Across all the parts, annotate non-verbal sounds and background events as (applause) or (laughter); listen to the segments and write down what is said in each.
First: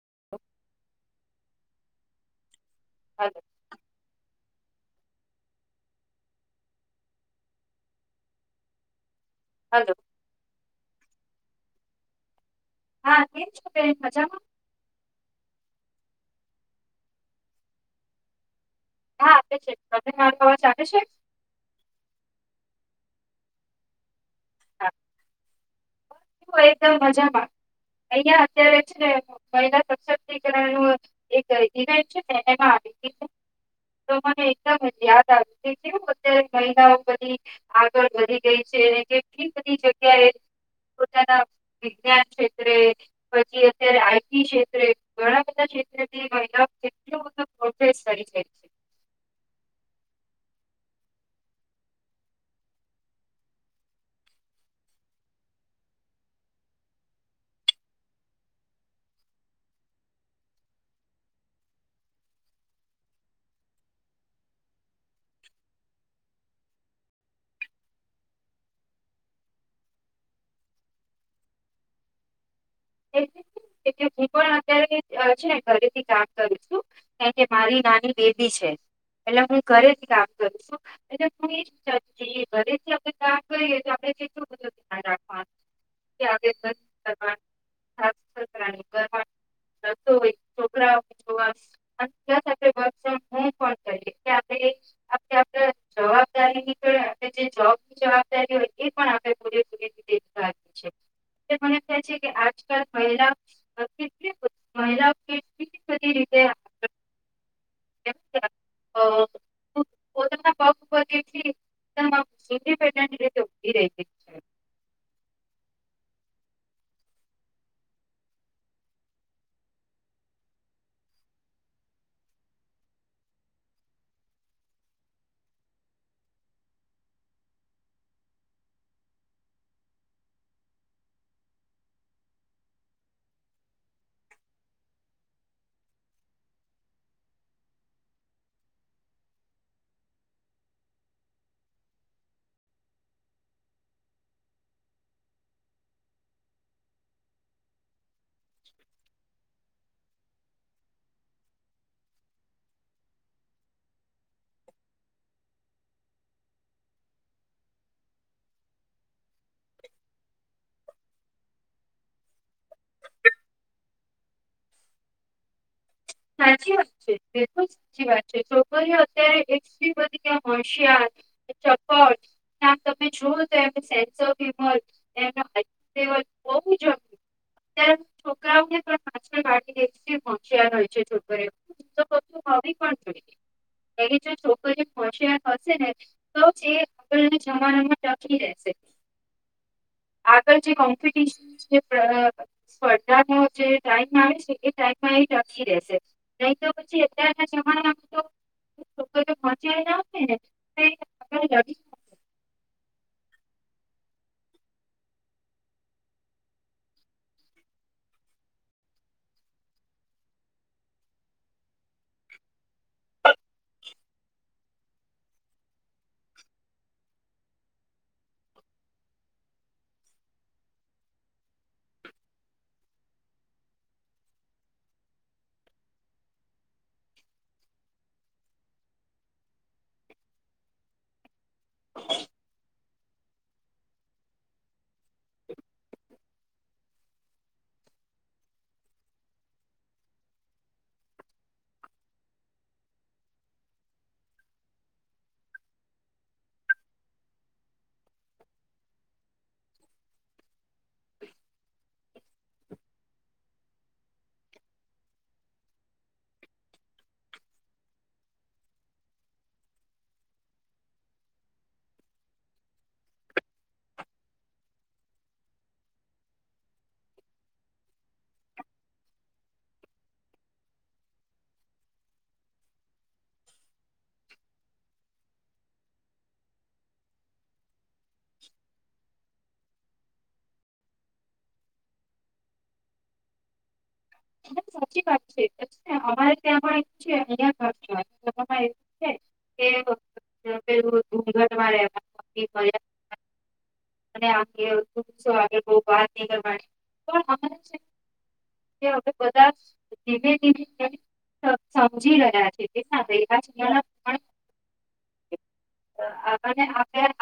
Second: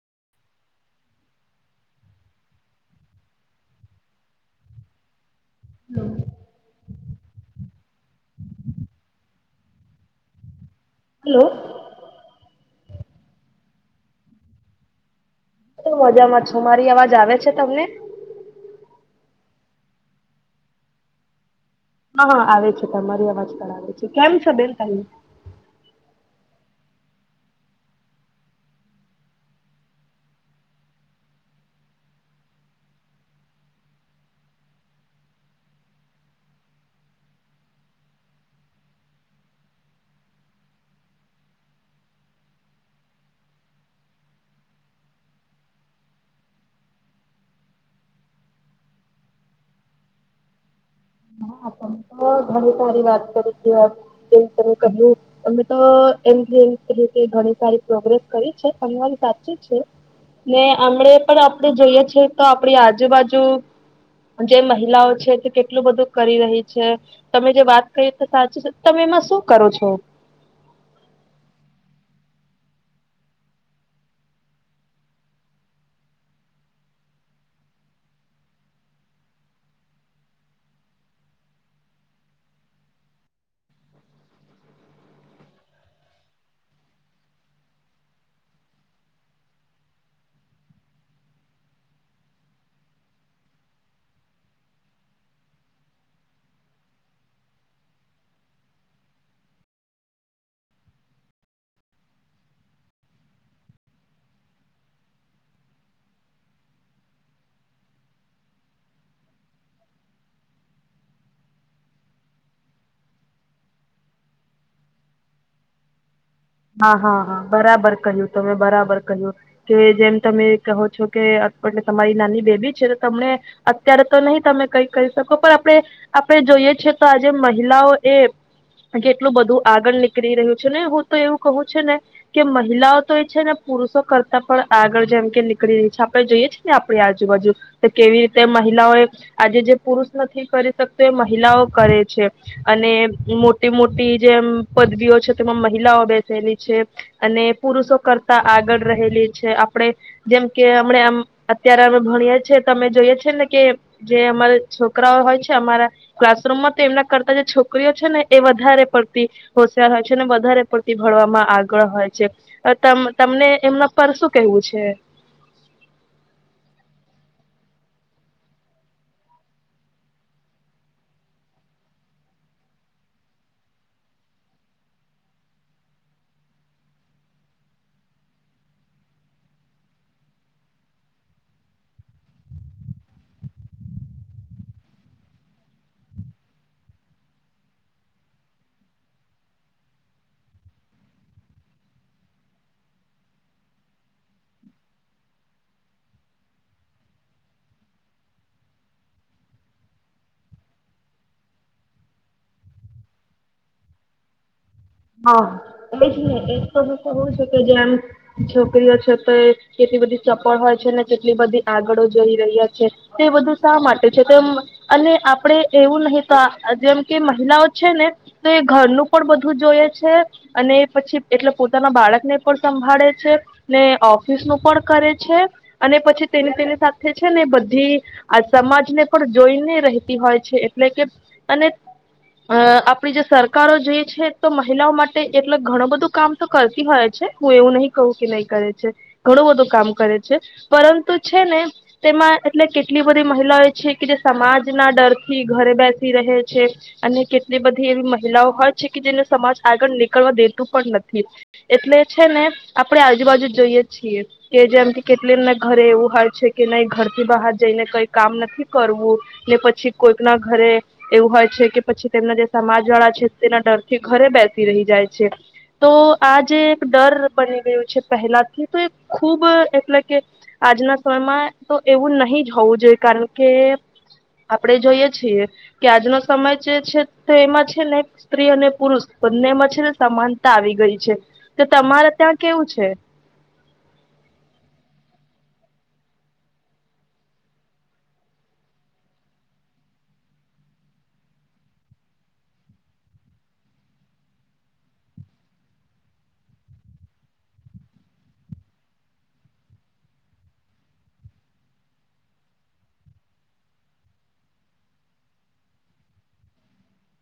(inaudible) હ હમ hello hello હા કેમ છો બેન મજામાં મજામાં છો મારી અવાજ આવે છે તમને હા આપે છે માર અવાજ આવે છે. હા હા આવે છે તમારી અવાજ પણ આવે છે. કેમ છો બેન હા, તમે મજામાં અહં અત્યારે છે મહિલા સશક્તિકરણ નુ એક ઇવેન્ટ છે આવી તો મને એકદમ યાદ આવ કેું અત્યારે મહિલાઓ બધી આગળ વધી ગઈ છે કેટલી બધી જગ્યાએ પોતાના વિજ્ઞાન ક્ષેત્રે પછી અત્યારે આઈટી ક્ષેત્રે ઘણા બધા ક્ષેત્રેથી મહિલા કેટલું બધું પ્રોગ્રેસ કરી છે. હા તમે ઘણી સારી વાત કરી છે જેમ ત કહ્યું અમે તો એમ ઘણી સારી પ્રોગ્રેસ કરી છે (unintelligible) ઘરી સાચી છે ને હમ પણ આપડે જોઈએ છેએ તો આપણી આજુબાજુ જે મહિલાઓ છે તે કેટલું બધું કરી રહી તમે જે વાત કરીએ તો સાચી છે તમે એમાં શું કરો છો? હું પણ અત્યારે છે ઘરેથી કામ કરું છું કારણ કે મારી નાની બેબી છે એટ હું ઘરેથી કામ કરું છું એટ હું એ જ વિચારતી હતી ઘરેથી કામ કરી તો આપડે કેટલું બધુ ધ્યાન રાખવાનુંનું (unintelligible) વર્ક ફ્રોમ હોમ હોય છોકરાયવા ફો હો જવાબદારીનીબની જવાબદારી હોય એ આપ પૂૂરી મ (inaudible) આજકાલ મહિલા કેટલી મહિલાલી બધી રીતે પોતાના પગી. પોતાના પગ પર કેટલી (inaudible) હા હા હા બરાબર કર્યું તમે બરાબર કર્યું કે જેમ તમે કહો છો કે તમારી નાની બેબી છે તમને અત્યારે તો નહી તમે કઈ કરી શકો પણ આપણે આપણે જોઈએ છેએ તો આજે મહિલાઓ એ કેટલું બધું આગળ નીકળી રહ્યું છે ને હું તો એવું કહું છે ને કે મહિલાઓ તો એ છે ને પુરુષો કરતા પણ આગળ જેમ કે નીકળી રહી છે આપણે જોઈએ છેએ ને આપણી આજુબાજુ કે કેવી રીતે મહિલાઓ એ આજે જે પુરુષ નથી કરી શકતો એ મહિલાઓ કરે છે અને મોટી મોટી જેમ પદવીઓ છે તેમાં મહલાઓ બેસેલી છે અને પુરુષો કરતા આગળ રહેલી છે આપણે જેમ કે અમ આમ અત્યારે અમે ભણીએ છેએ અમે જોઈએ છે ને કે જે અમારા છોકરાઓ હોય છે અમારા ક્લાસરૂમમાં તો એમના કરતા જે છોકરીઓ છે ને એ વધારે પડતી હોશિયાર હોય છે અનેને વધારે પૂતિ ભણવામાં આગળ હોય છે તમને એમના પર શું કેહવું છે. સાચી વાત છે બિલકુલ સાચી વાત છે છોકરી અત્યારે હોશિયાર ચપટ તમે જોઓ તો સેન્સ ઓફ હ્યુમર ને એના બહુ જ અત છોકરાઓને પાછણ પાડી દે એટલી હોશિયાર હોય. છે છોકરીઓ તો (unintelligible) હો પણ જોઈએ જો છોકરીઓ હશે હશે ને તો આગળના જમાનામાં ટકી રહેશે આગળ જે કોમ્પિટશ સ્પર્ધાનો જે ટાઈમ આવે છે એ ટાઈમ નહી તો પછી અત્યારના જમાનામાં તો છોકરીઓ લોકો પહચલા હશે ને હા એજ ને એ તો હવું છે કે જેમ છોકરીઓ છે તો કેટલી બધી ચપળ હોય છે ને કેટલી બધી આગળ જઈ રહ્યા છે તે એ બધું શા માટે છે તેમ અને આપડે એવું નહિ તો જેમ કે મહિલાઓ છે ને તો એ ઘરનું પણ બધું જોઈએ છે અને પછી એટલે પોતાના બાળક ને પણ સંભાળે છે ને ઓફિસ નું પણ કરે છે અને પછી તેની તેની સાથે છે ને બધી આ સમાજ ને પણ જોઈને રહેતી હોય છે એટલે કે અને અ આપ આપણી જે સરકારો જોઈએ છે તો મહિલાઓ માટે એટલે ઘણું બધું કામ તો કરતી હોય છે હું એવું નહી કહું કે નહી કરે છે ઘણું બધું કામ કરે છે પરંતુ છે ને તેમાં એટલે કેટલી બધી મહિલાઓ છે કે જે સમાજના ડરથી ઘરે બેસી રહે છે અને કેટલી બધી એવી મહિલાઓ હોય છે કે જેને સમાજ આગળ નીકળવા દેતું પણ નથી એટલે છે ને આપણે આજુબાજુ જઈએ છીએ કે જેમ કે કેટલી એમને ઘરે એવું હોય છે કે નહી ઘર થી બહાર જઈને કઈ કામ નથી કરવું ને પછી કોઈક ના ઘરે એવું હોય છે કે પછી તેમના જે સમાજ વાળા છે તેના ડર થી ઘરે બેસ રહી જાય છે તો આ જે એક ડર બની ગું છે પહેલાથી તો એ ખુબ એટલે કે આજના સમયમાં તો એવું નહી જ હોવું જોઈએ કારણ કે આપણેે જોઈએ છીએ કે આજનો સમય જે છે તો એમાં છે નહી સ્ત્રી અને પુરુષ બંનેમાં છે ને સમાનતા આવી ગઈ છે તો તમારે ત્યાં કેવું છે. સાચી વાત છે અમારે ત્યાં છે અહ કે પેું ધગટમાં બતનીકની હવે બધા ધીમે ધીમે સમજી રહ્યા છે કે આપ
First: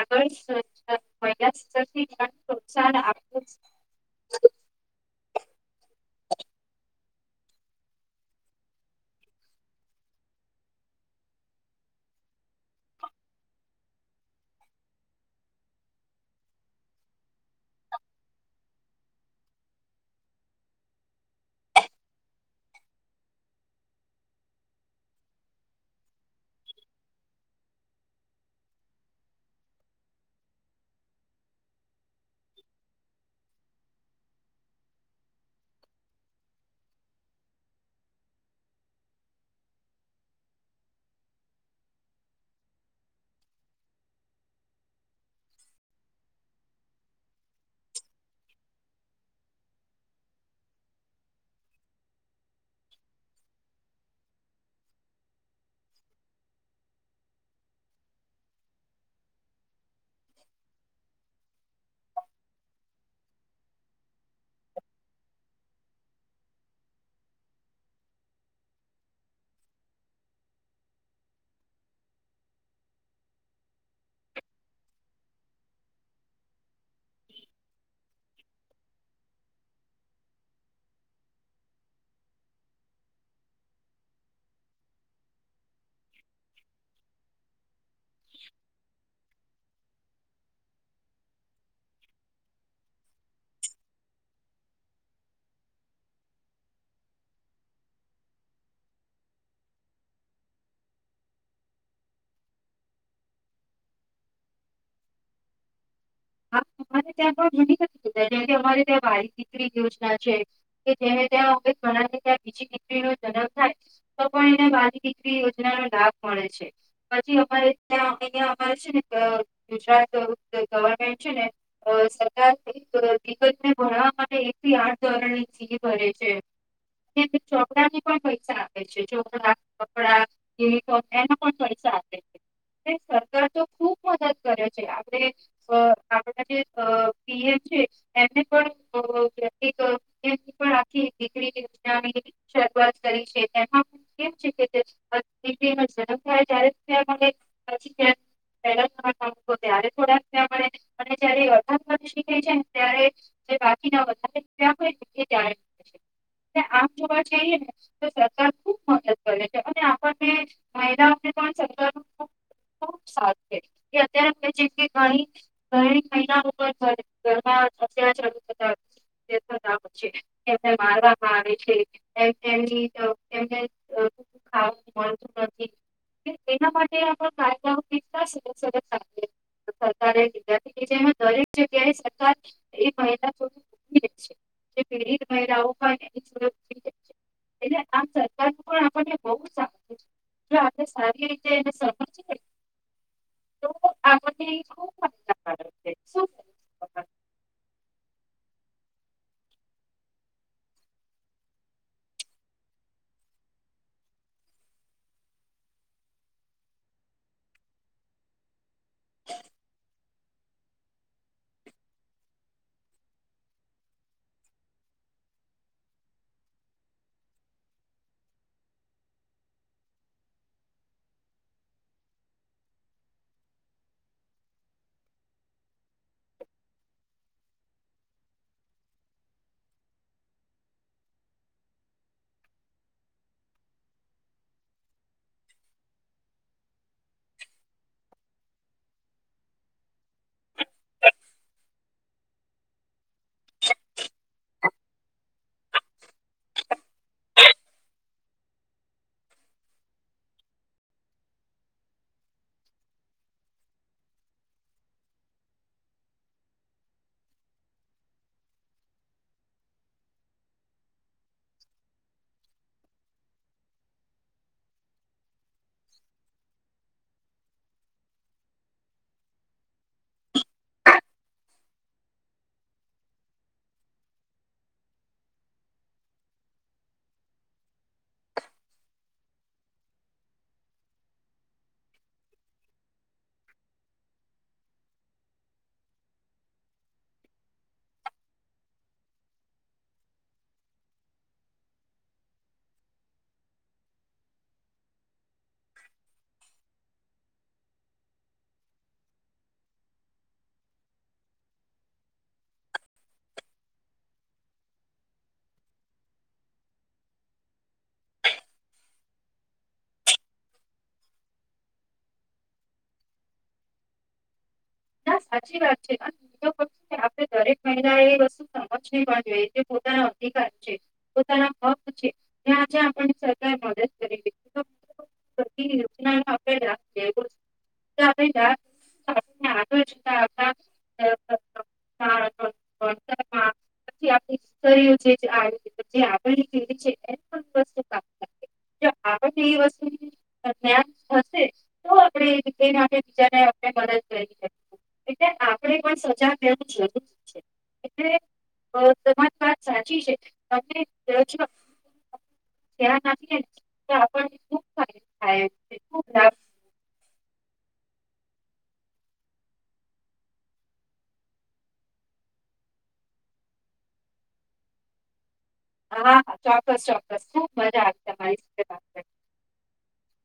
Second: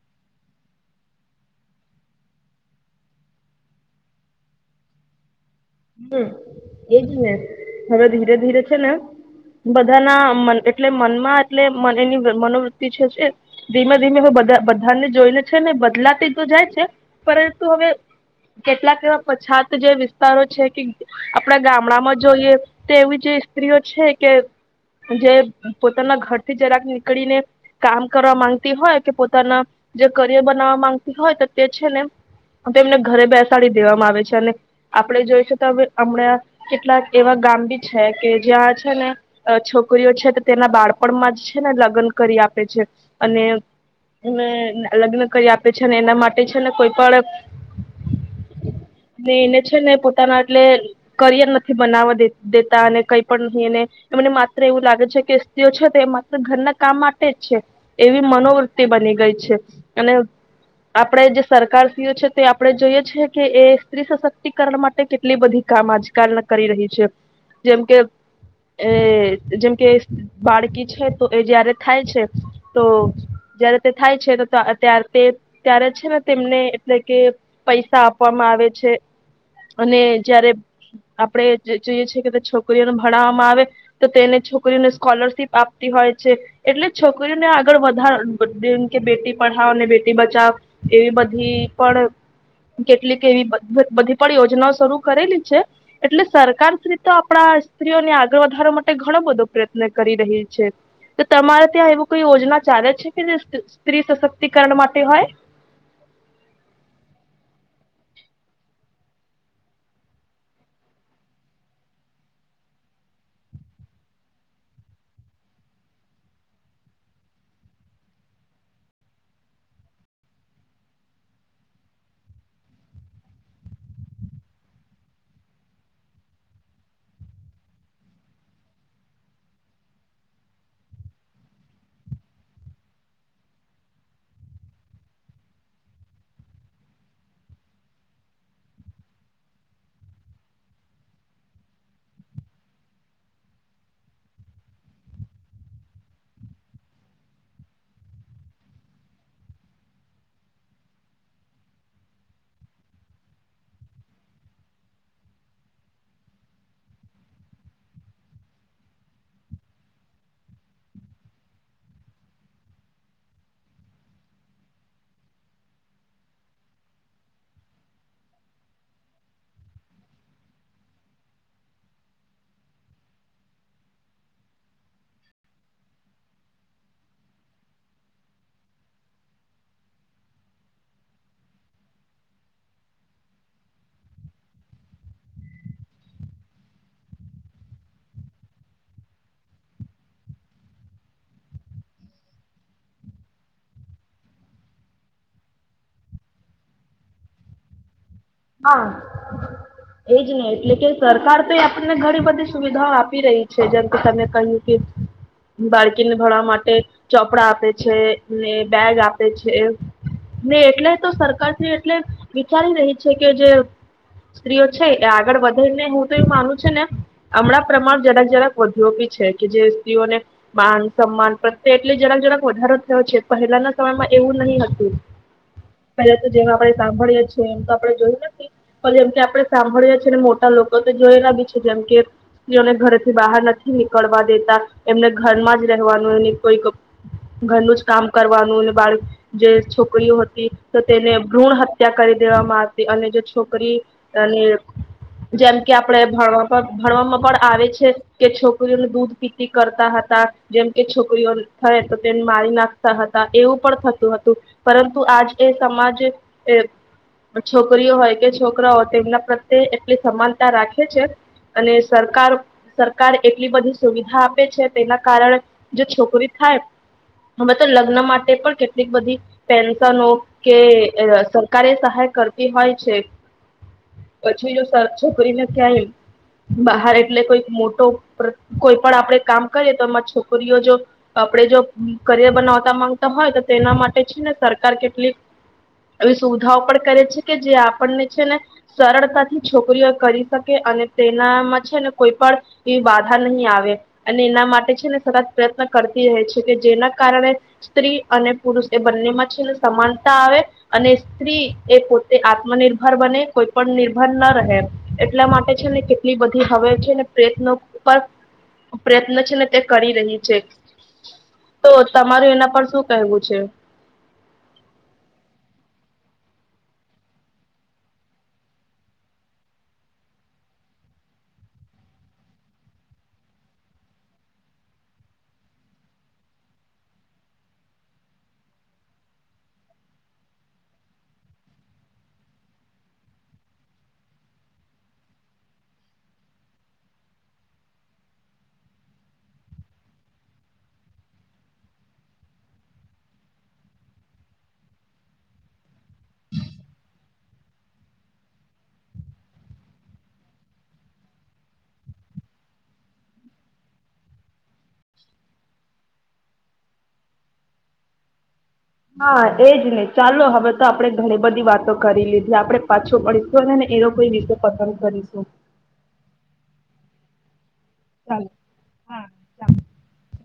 આગળ પ્રોત્સાન આપું એજ ને હવે ધીરે ધીરે છે ને બધાના એટલે મનમાં એટલે મ એની મનોવૃત્તિ છે છે ધીમે ધીમે હ બધાને જોઈને છે ને બદલાતી તો જાય છે પરંતુ હવે કેટલાક એવા પછાત જે વિસ્તારો આપણા ગામડામાં જોઈએ તે એવી જે સ્ત્રીઓ છે કે જે પોતાના ઘરથી જરાક નીકળીને કામ કરવા માંગતી હોય કે પોતાના જે કરિયર બનાવવા માંગતી હોય તો તે છે ને તેમને ઘરે બેસાડી દેવામાં આવે છે અને આપણે જોઈ હમણાં કેટલાક એવા ગામ બી છે કે જ્યાં છે ને છોકરીઓ છે તેના બાળપણમાં જ છે ને લગ્ન કરી આપે છે અને લગ્ન કરી આપે છે અને એના માટે છે ને કોઈ પણ ને એને છે ને એટલે કરિયર નથી બનાવાે દેતા અને કઈ પણ નહીને એમને માત્ર એવું લાગે છે કે સ્ત્રીઓ છે તો માત્ર ઘરના કામ માટે જ છે એવી મનોવૃત્તિ બની ગઈ છે અને આપણે જે સરકારશ્રીઓ છે તે આપણે જોઈએ છે કે એ સ્ત્રી સશક્તિકરણ માટે કેટલી બધી કામ આજકાલ કરી રહી છે જેમ કે એ જેમ કે બાળકી છે તો એ જયારે થાય છે તો જય્યારે તે થાય છેયારે ત્યારે છે ને તેમને એટલે કે પૈસા આપવામાં આવે છે. અને જયારે આપડે જોઈએ છેએ કે છોકરીઓને ભણાવવામાં આવે તો તેને છોકરીઓને સ્કોલરશીપ આપ હોય છે એટલે છોકરીઓને આગળ વધારે કે બેટી પાવ અને બેટી બચાવ એવી બધી પણ કેટલીક એવી બધી પણ યોજના શરૂ કરેલી છે એટલે સરકારી તો આપણા સ્ત્રીઓને આગળ વધારવા માટે ઘણો બધો પ્રયત્ન કરી રહી છે તો તમારે ત્યાં એવું કોઈ યોજના ચાલે છે કે જે સ્ત્રી સશક્તિકરણ માટે હોય. હા ત્યાં પણ જુ નથી જે કે અમારે ત્યાં વાલી દીકરી યોજના છે કે જે ત્યાં ઘણાથી ત્યાં બીજી દીકરી નો જન્મ થાય તો પણ એને વાલી દીકરી યોજના ન લાભ મળે છે પછી અમારે ત્યાં અહં અમારે છે ને ગુજરાત ગવર્મેન્ટ સરકાર એક વિગતને ભણવા માટે એક થી આઠ ધોરણ ની સી ભરે છે ચોપડા ને પણ પૈસા આપે છે ચોપડા કપડા યુનફોમ એના પણ પૈસા આપે છે સરકાર તો ખુબ મદદ કરે છે આપણે પીએમ છે એમને પણ આખી દીકરી યોજનાની શરૂઆત કરી છે એમાં કેમ છે કે દીકરીનો જન્મ થાય્યારે પછી પલા ત્યારે થોડાકે અને જર્ાદી થાય છેને ત્યારે જે બાકીના વધારે રૂ હોય ત આમ જોવા જઈએને સરકાર ખુબ મદદ કરે છે અને આપણને મહિલાઓને પણ સરકાર ખબથ છે અત્યારેણી ઘ થય છે તેમને મારવામાં આવે છેને. (unintelligible) જેમાં દરેક જગ્યાએ સરકાર એ મહિલા છે જે પીડિત મહિલાઓ પણ છે એટલે આ સરકાર પણ આપણને બ જો આપ સારી રીતે સમજ તો આપને (inaudible) હા એજ નહી એટલે કે સરકાર તો આપને ઘણી બધી સુવિધાઓ આપી રહી છે જેમ કે તમે કહ્યું કે બાળકીને ભણવા માટે ચોપડા આપે છે ને બેગ આપે છે. ને એટલે તો સરકાર એટલે વિચારી રહી જે સ્ત્રીઓ છે એ આગળ વધેને હું તો એું માનું છું ને હમણાં પ્રમાણ જરાક જરાક વધ્યો બી છે કે જે સ્ત્રીઓને માન સન્માન પ્રત્યે એટલી જરાક જરાક વધારો થયો છે પહેલાના સમયમાં એવું નહીં હતું પહેલા તો જેમ આપણે સાંભળીએ છએ એમ જેમ કે આપણે સાંભળએ છી ને મોટા લોકો તો જોયલા બી છે જેમ કે સ્ત્રીઓને ઘરથી બહાર નથી નીકળવા દેતા એમને ઘર માં જ રહેવાનું કોઈક ઘરનું જ કામ કરવાનું બાળ જે છોકરીઓ હતી તો તેને ભ્રૂણ હત્યા કરી દેવામાં અને જો છોકરી જેમ કે આપણે ભણવા ભણવામાં પણ આવે છે કે છોકરીઓને દૂધ પિતતી કરતા હતા જેમ કે છોકરીઓ થાય તો તેને મારી નાખતા હતા એવું પણ થતું હતું પરંતુ આજ એ સમાજ છોકરીઓ હોય કે છોકરા હોય તેમના પ્રત્યે એટલી સમાનતા રાખે છે અને સરકાર સરકાર એટલી બધી સુવિધા આપે છે તેના કારણે જો છોકરી થાય હવે તો લગ્ન માટે પણ કેટલીક બધી પેન્શનો કે સરકારે સહાય હોય છે પછી જો છોકરીને ક્યાંય બહાર એટલે કોઈક મોટો કોઈ પણ આપણે કામ કરીએ તો એમાં છોકરીઓ જો આપણે જો કરિયર બનાવતા માંગતા હોય તો તેના માટે છે ને સરકાર કેટલીક એ સુવિધાઓ પણ કરે સરળતાથી છોકરીઓ કરી શકે અને તેનામાં છે ને કોઈ પણ એવી બાધા નહીં આવે અને એના માટે છેને સરત પ્રયત્ન કરતી રહે છે કે જેના કારણે સ્ત્રી અને પુરુષ એ બંનેમાં છે ને સમાનતા આવે અને સ્ત્રી એ પો તે આત્મનિર્ભર બને કોઈ પણ નિર્ભર ના રહે એટલા માટે છે ને કેટલી બધી હવે છે ને પ્રયત્નો પર પ્રયત્ન છે ને તે કરી રહી છે તો તમારું એના પર શું કહેવું છે. સાચ વાત છે આપ દરેક મહિલા એ વસ્તુ સમજ જોઈએ પોના અધિકાર છે પોતાના હક છે તજ આપ સરકાર મદદ કરી છે. (unintelligible) પ આપતરી છે આવી વસ્તુ થશે તો આપણે એ રીતે બીજા આપણે મદદ કરીએ એટલે આપણે પણ સજા રહેવું જરૂરી છે એટલે તમારી વાત સાચી છે ત જો ત્યા તો આપણને ખૂબાયદ થાય ખૂબ લાભ હા એજ નહી ચાલો હવે તો આપણે ઘણી બધી વાતો કરી લીધી આપણેે પાછો પડીશું અનેને એનો કોઈ રતે પસંદ કરીશું હા હા ચોક્કસ ચોક્કસ મજા આવી ચાલો તમારી સાથે વાત કરી હા ચ ચ